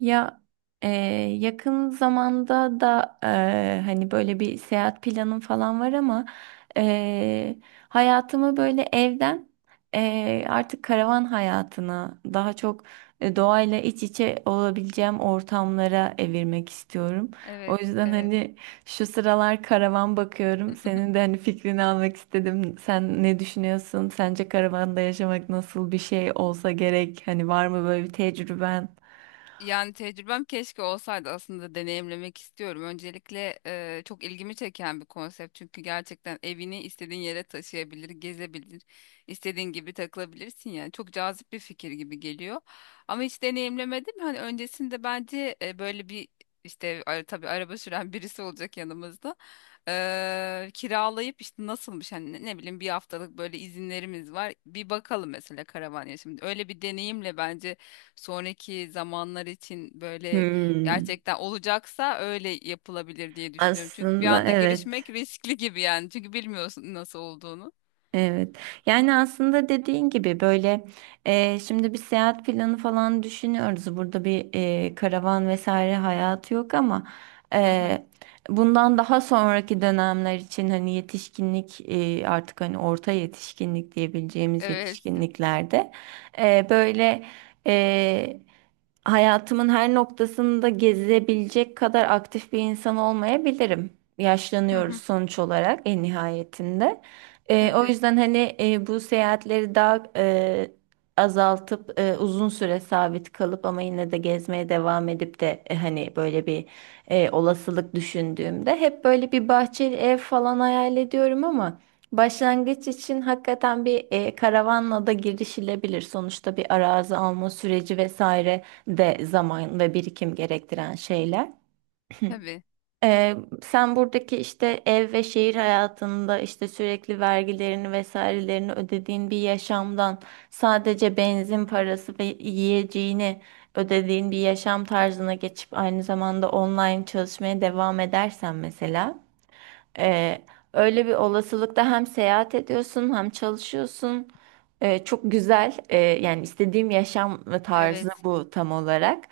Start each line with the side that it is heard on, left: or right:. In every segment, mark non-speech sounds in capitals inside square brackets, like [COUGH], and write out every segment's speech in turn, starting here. right: Ya e, yakın zamanda da hani böyle bir seyahat planım falan var ama e, hayatımı böyle evden artık karavan hayatına daha çok doğayla iç içe olabileceğim ortamlara evirmek istiyorum. O
left: Evet,
right: yüzden
left: evet.
right: hani şu sıralar karavan bakıyorum. Senin de hani fikrini almak istedim. Sen ne düşünüyorsun? Sence karavanda yaşamak nasıl bir şey olsa gerek? Hani var mı böyle bir tecrüben?
left: Yani tecrübem keşke olsaydı, aslında deneyimlemek istiyorum. Öncelikle çok ilgimi çeken bir konsept, çünkü gerçekten evini istediğin yere taşıyabilir, gezebilir, istediğin gibi takılabilirsin yani. Çok cazip bir fikir gibi geliyor. Ama hiç deneyimlemedim. Hani öncesinde bence böyle bir işte tabii araba süren [LAUGHS] birisi olacak yanımızda. Kiralayıp işte nasılmış, hani ne ne bileyim, bir haftalık böyle izinlerimiz var. Bir bakalım mesela karavan ya şimdi. Öyle bir deneyimle bence sonraki zamanlar için böyle
right: Hmm,
left: gerçekten olacaksa öyle yapılabilir diye düşünüyorum. Çünkü bir
right: aslında
left: anda
right: evet.
left: girişmek riskli gibi yani. Çünkü bilmiyorsun nasıl olduğunu.
right: Evet. Yani aslında dediğin gibi böyle şimdi bir seyahat planı falan düşünüyoruz. Burada bir karavan vesaire hayatı yok ama
left: Hı hı.
right: e, bundan daha sonraki dönemler için hani yetişkinlik artık hani orta yetişkinlik diyebileceğimiz
left: Evet.
right: yetişkinliklerde böyle e, hayatımın her noktasında gezebilecek kadar aktif bir insan olmayabilirim.
left: Hı
right: Yaşlanıyoruz
left: hı.
right: sonuç olarak en nihayetinde. O
left: Tabii,
right: yüzden hani bu seyahatleri daha azaltıp uzun süre sabit kalıp ama yine de gezmeye devam edip de hani böyle bir olasılık düşündüğümde hep böyle bir bahçeli ev falan hayal ediyorum ama başlangıç için hakikaten bir karavanla da girişilebilir. Sonuçta bir arazi alma süreci vesaire de zaman ve birikim gerektiren şeyler. [CLEARS THROAT]
left: tabii.
right: Ee, sen buradaki işte ev ve şehir hayatında işte sürekli vergilerini vesairelerini ödediğin bir yaşamdan sadece benzin parası ve yiyeceğini ödediğin bir yaşam tarzına geçip aynı zamanda online çalışmaya devam edersen mesela e, öyle bir olasılıkta hem seyahat ediyorsun hem çalışıyorsun. Çok güzel yani istediğim yaşam tarzı
left: Evet.
right: bu tam olarak.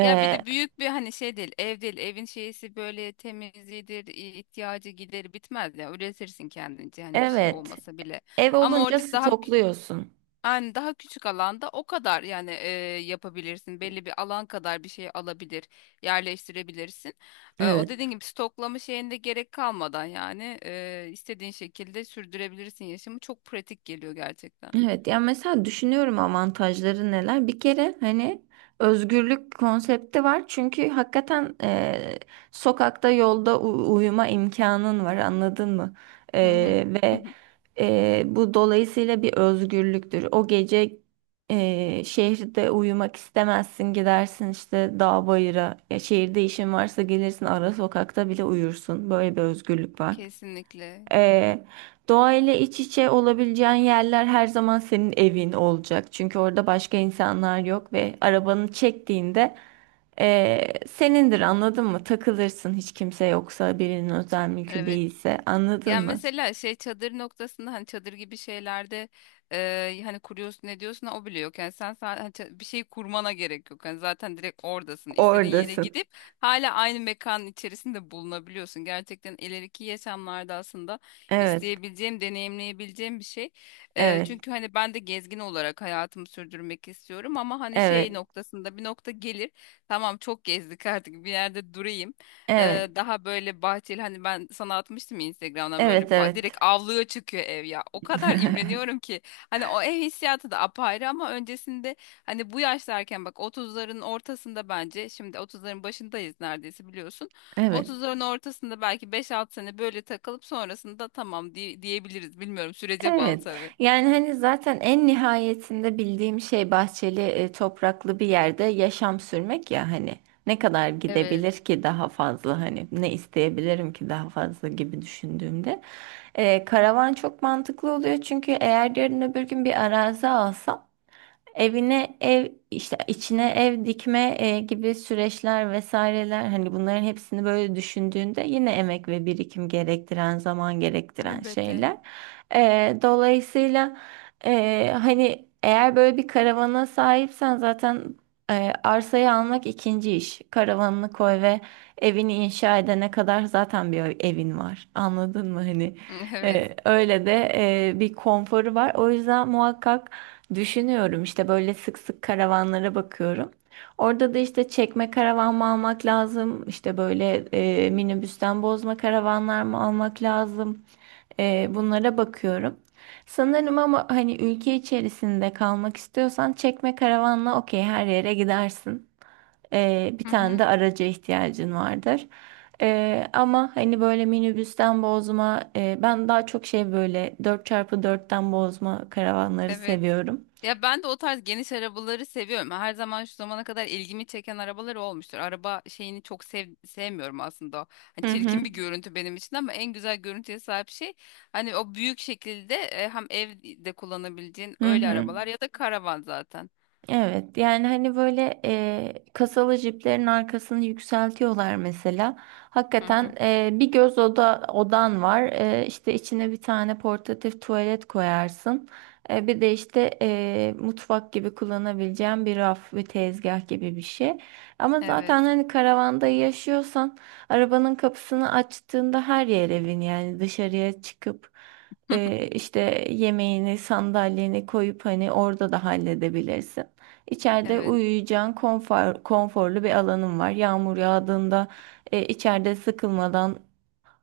left: Ya bir de büyük bir hani şey değil, ev değil. Evin şeysi böyle temizliğidir, ihtiyacı, gideri bitmez ya. Üretirsin kendince, hani bir şey
right: evet,
left: olmasa bile.
right: ev
left: Ama
right: olunca
left: oradaki daha,
right: stokluyorsun.
left: yani daha küçük alanda o kadar yani, yapabilirsin. Belli bir alan kadar bir şey alabilir, yerleştirebilirsin. O
right: Evet.
left: dediğin gibi stoklama şeyinde gerek kalmadan yani istediğin şekilde sürdürebilirsin yaşamı. Çok pratik geliyor gerçekten.
right: Evet, ya mesela düşünüyorum avantajları neler. Bir kere hani özgürlük konsepti var. Çünkü hakikaten sokakta yolda uyuma imkanın var, anladın mı?
left: Hı hı.
right: Ve
left: [LAUGHS]
right: bu dolayısıyla bir özgürlüktür. O gece şehirde uyumak istemezsin, gidersin işte dağ bayıra. Ya şehirde işin varsa gelirsin ara sokakta bile uyursun. Böyle bir özgürlük var.
left: Kesinlikle.
right: Ee, doğayla iç içe olabileceğin yerler her zaman senin evin olacak. Çünkü orada başka insanlar yok ve arabanı çektiğinde senindir, anladın mı? Takılırsın hiç kimse yoksa, birinin özel mülkü
left: Evet.
right: değilse, anladın
left: Yani
right: mı?
left: mesela şey, çadır noktasında, hani çadır gibi şeylerde hani kuruyorsun ne diyorsun, o bile yok. Yani sen, sa- hani ça- bir şey kurmana gerek yok. Yani zaten direkt oradasın. İstediğin yere
right: Oradasın.
left: gidip hala aynı mekanın içerisinde bulunabiliyorsun. Gerçekten ileriki yaşamlarda aslında
right: Evet,
left: isteyebileceğim, deneyimleyebileceğim bir şey.
right: evet,
left: Çünkü hani ben de gezgin olarak hayatımı sürdürmek istiyorum, ama hani şey
right: evet,
left: noktasında bir nokta gelir. Tamam, çok gezdik [LAUGHS] artık bir yerde durayım.
right: evet,
left: Daha böyle bahçeli, hani ben sana atmıştım ya Instagram'dan, böyle
right: evet,
left: direkt
right: evet.
left: avluya çıkıyor ev ya. O kadar
right: [LAUGHS]
left: imreniyorum ki, hani o ev hissiyatı da apayrı, ama öncesinde hani bu yaşlarken, bak 30'ların ortasında, bence şimdi 30'ların başındayız neredeyse, biliyorsun.
right: Evet.
left: 30'ların ortasında belki 5-6 sene böyle takılıp sonrasında tamam diyebiliriz. Bilmiyorum, sürece bağlı
right: Evet.
left: tabii.
right: Yani hani zaten en nihayetinde bildiğim şey bahçeli, e, topraklı bir yerde yaşam sürmek ya hani ne kadar
left: Evet.
right: gidebilir ki daha fazla, hani ne isteyebilirim ki daha fazla gibi düşündüğümde. Karavan çok mantıklı oluyor çünkü eğer yarın öbür gün bir arazi alsam, evine ev işte içine ev dikme gibi süreçler vesaireler, hani bunların hepsini böyle düşündüğünde yine emek ve birikim gerektiren, zaman gerektiren
left: Elbette.
right: şeyler. Dolayısıyla hani eğer böyle bir karavana sahipsen zaten arsayı almak ikinci iş. Karavanını koy ve evini inşa edene kadar zaten bir evin var. Anladın mı hani?
left: [LAUGHS] Evet.
right: Öyle de bir konforu var. O yüzden muhakkak düşünüyorum işte, böyle sık sık karavanlara bakıyorum. Orada da işte çekme karavan mı almak lazım? İşte böyle minibüsten bozma karavanlar mı almak lazım? Bunlara bakıyorum. Sanırım ama hani ülke içerisinde kalmak istiyorsan çekme karavanla okey, her yere gidersin. Bir
left: Hı
right: tane
left: hı.
right: de araca ihtiyacın vardır. Ama hani böyle minibüsten bozma, ben daha çok şey, böyle dört çarpı dörtten bozma karavanları
left: Evet.
right: seviyorum.
left: Ya ben de o tarz geniş arabaları seviyorum. Her zaman şu zamana kadar ilgimi çeken arabalar olmuştur. Araba şeyini çok sevmiyorum aslında. Hani
right: Hı hı.
left: çirkin bir görüntü benim için, ama en güzel görüntüye sahip şey, hani o büyük şekilde hem evde kullanabileceğin
right: Hı
left: öyle
right: hı.
left: arabalar ya da karavan zaten.
right: Evet, yani hani böyle kasalı jiplerin arkasını yükseltiyorlar mesela.
left: Hı
right: Hakikaten
left: hı.
right: bir göz oda odan var. E, işte içine bir tane portatif tuvalet koyarsın. Bir de işte mutfak gibi kullanabileceğin bir raf ve tezgah gibi bir şey. Ama
left: Evet.
right: zaten hani karavanda yaşıyorsan arabanın kapısını açtığında her yer evin, yani dışarıya çıkıp
left: [LAUGHS]
right: işte yemeğini, sandalyeni koyup hani orada da halledebilirsin. İçeride
left: Evet.
right: uyuyacağın konfor, konforlu bir alanın var. Yağmur yağdığında içeride sıkılmadan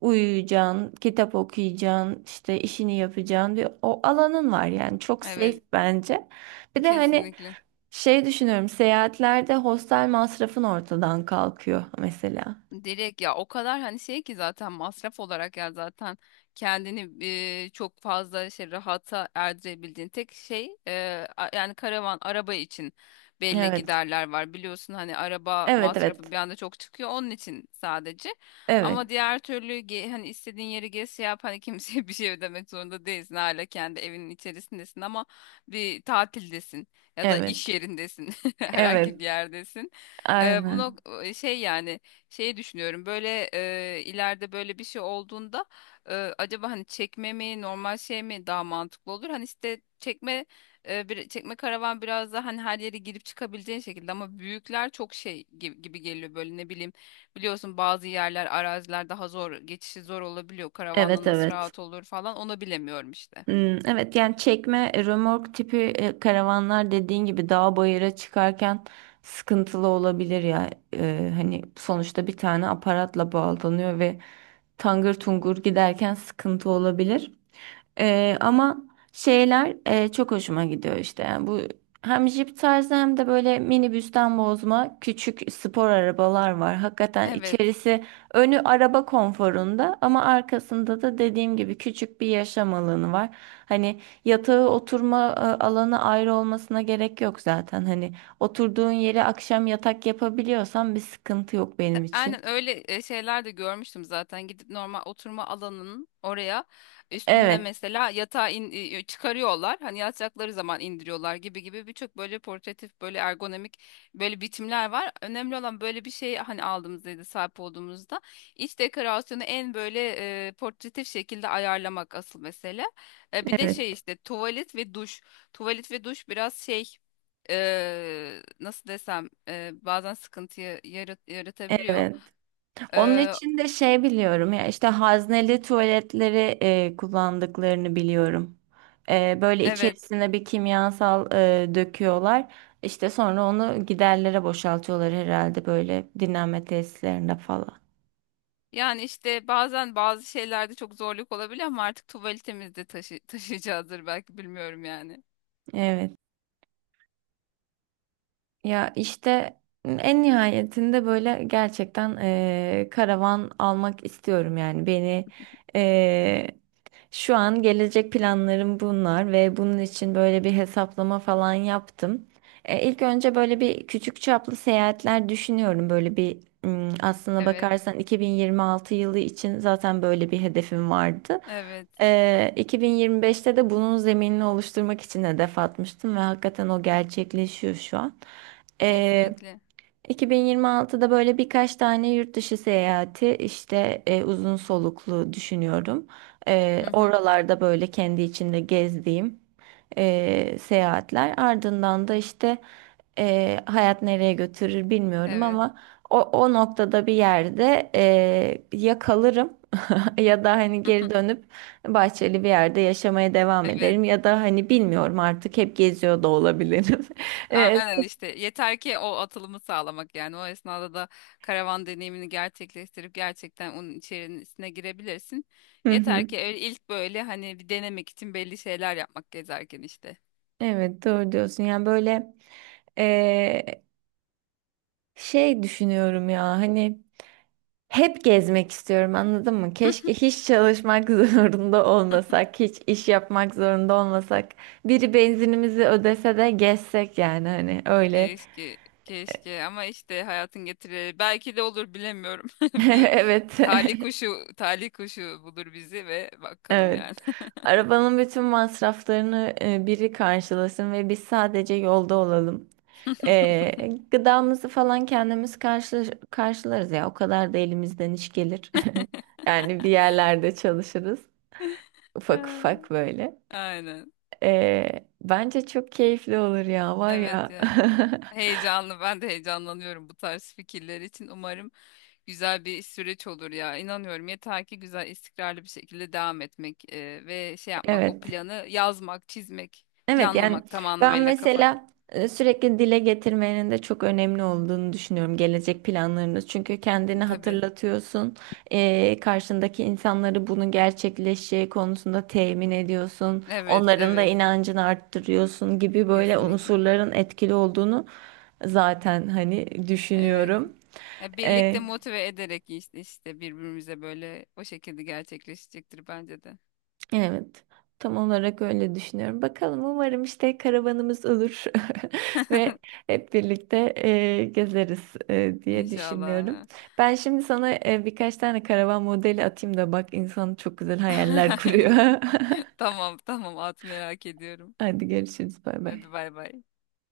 right: uyuyacağın, kitap okuyacağın, işte işini yapacağın bir o alanın var, yani çok safe
left: Evet.
right: bence. Bir de hani
left: Kesinlikle.
right: şey düşünüyorum, seyahatlerde hostel masrafın ortadan kalkıyor mesela.
left: Direkt ya, o kadar hani şey ki, zaten masraf olarak ya, zaten kendini çok fazla şey, rahata erdirebildiğin tek şey, yani karavan araba için belli
right: Evet.
left: giderler var, biliyorsun, hani araba
right: Evet,
left: masrafı
right: evet.
left: bir anda çok çıkıyor, onun için sadece,
right: Evet.
left: ama diğer türlü hani istediğin yeri gez, şey yap, hani kimseye [LAUGHS] bir şey ödemek zorunda değilsin, hala kendi evinin içerisindesin, ama bir tatildesin ya da
right: Evet.
left: iş yerindesin, [LAUGHS] herhangi
right: Evet.
left: bir yerdesin.
right: Aynen.
left: Şey yani, şeyi düşünüyorum böyle, ileride böyle bir şey olduğunda acaba hani çekme mi normal şey mi daha mantıklı olur? Hani işte çekme, çekme karavan biraz daha hani her yere girip çıkabileceğin şekilde, ama büyükler çok şey gibi geliyor, böyle ne bileyim, biliyorsun bazı yerler, araziler daha zor, geçişi zor olabiliyor karavanla,
right: Evet,
left: nasıl
right: evet.
left: rahat olur falan, onu bilemiyorum işte.
right: Hmm, evet, yani çekme römork tipi karavanlar dediğin gibi dağ bayıra çıkarken sıkıntılı olabilir ya. Hani sonuçta bir tane aparatla bağlanıyor ve tangır tungur giderken sıkıntı olabilir. Ama şeyler çok hoşuma gidiyor işte. Yani bu hem jip tarzı hem de böyle minibüsten bozma küçük spor arabalar var.
left: [LAUGHS]
right: Hakikaten
left: Evet.
right: içerisi, önü araba konforunda ama arkasında da dediğim gibi küçük bir yaşam alanı var. Hani yatağı, oturma alanı ayrı olmasına gerek yok zaten. Hani oturduğun yere akşam yatak yapabiliyorsan bir sıkıntı yok benim için.
left: Aynen, öyle şeyler de görmüştüm zaten. Gidip normal oturma alanının oraya üstünde
right: Evet,
left: mesela yatağı çıkarıyorlar. Hani yatacakları zaman indiriyorlar, gibi birçok böyle portatif, böyle ergonomik böyle biçimler var. Önemli olan böyle bir şey, hani aldığımızda, sahip olduğumuzda iç dekorasyonu en böyle portatif şekilde ayarlamak asıl mesele. Bir de şey,
right: evet,
left: işte tuvalet ve duş. Tuvalet ve duş biraz şey, nasıl desem, bazen sıkıntıyı yaratabiliyor.
right: evet. Onun
left: Ee,
right: için de şey, biliyorum ya, işte hazneli tuvaletleri kullandıklarını biliyorum. Böyle
left: evet.
right: içerisine bir kimyasal döküyorlar. İşte sonra onu giderlere boşaltıyorlar herhalde, böyle dinlenme tesislerinde falan.
left: Yani işte bazen bazı şeylerde çok zorluk olabiliyor, ama artık tuvaletimizde de [LAUGHS] taşıyacağızdır belki, bilmiyorum yani.
right: Evet. Ya işte en nihayetinde böyle gerçekten karavan almak istiyorum, yani beni şu an gelecek planlarım bunlar ve bunun için böyle bir hesaplama falan yaptım. İlk önce böyle bir küçük çaplı seyahatler düşünüyorum. Böyle bir aslına
left: Evet.
right: bakarsan 2026 yılı için zaten böyle bir hedefim vardı.
left: Evet.
right: E, 2025'te de bunun zeminini oluşturmak için hedef atmıştım ve hakikaten o gerçekleşiyor şu an. E,
left: Kesinlikle.
right: 2026'da böyle birkaç tane yurt dışı seyahati, işte uzun soluklu düşünüyorum.
left: Hı hı.
right: Oralarda böyle kendi içinde gezdiğim seyahatler. Ardından da işte hayat nereye götürür bilmiyorum
left: Evet.
right: ama o noktada bir yerde ya kalırım [LAUGHS] ya da hani geri
left: [LAUGHS]
right: dönüp bahçeli bir yerde yaşamaya devam
left: Evet.
right: ederim ya da hani bilmiyorum, artık hep geziyor da olabilirim. [LAUGHS] E,
left: Aynen işte, yeter ki o atılımı sağlamak, yani o esnada da karavan deneyimini gerçekleştirip gerçekten onun içerisine girebilirsin.
right: hı
left: Yeter
right: hı.
left: ki öyle ilk böyle, hani bir denemek için belli şeyler yapmak gezerken işte.
right: Evet, doğru diyorsun. Yani böyle eee, şey düşünüyorum ya hani hep gezmek istiyorum, anladın mı? Keşke hiç çalışmak [LAUGHS] zorunda olmasak, hiç iş yapmak zorunda olmasak. Biri benzinimizi ödese de gezsek, yani hani öyle.
left: Keşke, keşke, ama işte hayatın getirileri belki de olur, bilemiyorum.
right: [LAUGHS]
left: [LAUGHS] Bir
right: Evet.
left: talih
right: [LAUGHS]
left: kuşu, talih kuşu bulur bizi ve bakalım
right: Evet.
left: yani.
right: Arabanın bütün masraflarını biri karşılasın ve biz sadece yolda olalım. Gıdamızı falan kendimiz karşılarız ya. O kadar da elimizden iş gelir. [LAUGHS] Yani bir yerlerde çalışırız. Ufak ufak
left: [LAUGHS]
right: böyle.
left: Aynen.
right: Bence çok keyifli olur ya, var
left: Evet
right: ya.
left: ya. Heyecanlı. Ben de heyecanlanıyorum bu tarz fikirler için. Umarım güzel bir süreç olur ya. İnanıyorum. Yeter ki güzel, istikrarlı bir şekilde devam etmek ve şey
right: [LAUGHS]
left: yapmak, o
right: Evet.
left: planı yazmak, çizmek,
right: Evet, yani
left: planlamak tam
right: ben
left: anlamıyla kafada.
right: mesela sürekli dile getirmenin de çok önemli olduğunu düşünüyorum gelecek planlarında. Çünkü kendini
left: Tabii.
right: hatırlatıyorsun, karşındaki insanları bunun gerçekleşeceği konusunda temin ediyorsun,
left: Evet,
right: onların da
left: evet.
right: inancını arttırıyorsun gibi, böyle
left: Kesinlikle.
right: unsurların etkili olduğunu zaten hani
left: Evet.
right: düşünüyorum.
left: Ya birlikte
right: E,
left: motive ederek işte işte birbirimize, böyle o şekilde gerçekleşecektir bence de.
right: Evet, tam olarak öyle düşünüyorum. Bakalım, umarım işte karavanımız olur [LAUGHS] ve
left: [LAUGHS]
right: hep birlikte gezeriz diye düşünüyorum.
left: İnşallah.
right: Ben şimdi sana birkaç tane karavan modeli atayım da bak, insan çok güzel hayaller kuruyor.
left: [LAUGHS] Tamam tamam, at, merak ediyorum.
right: [LAUGHS] Hadi görüşürüz, bay
left: Hadi
right: bay.
left: bay bay.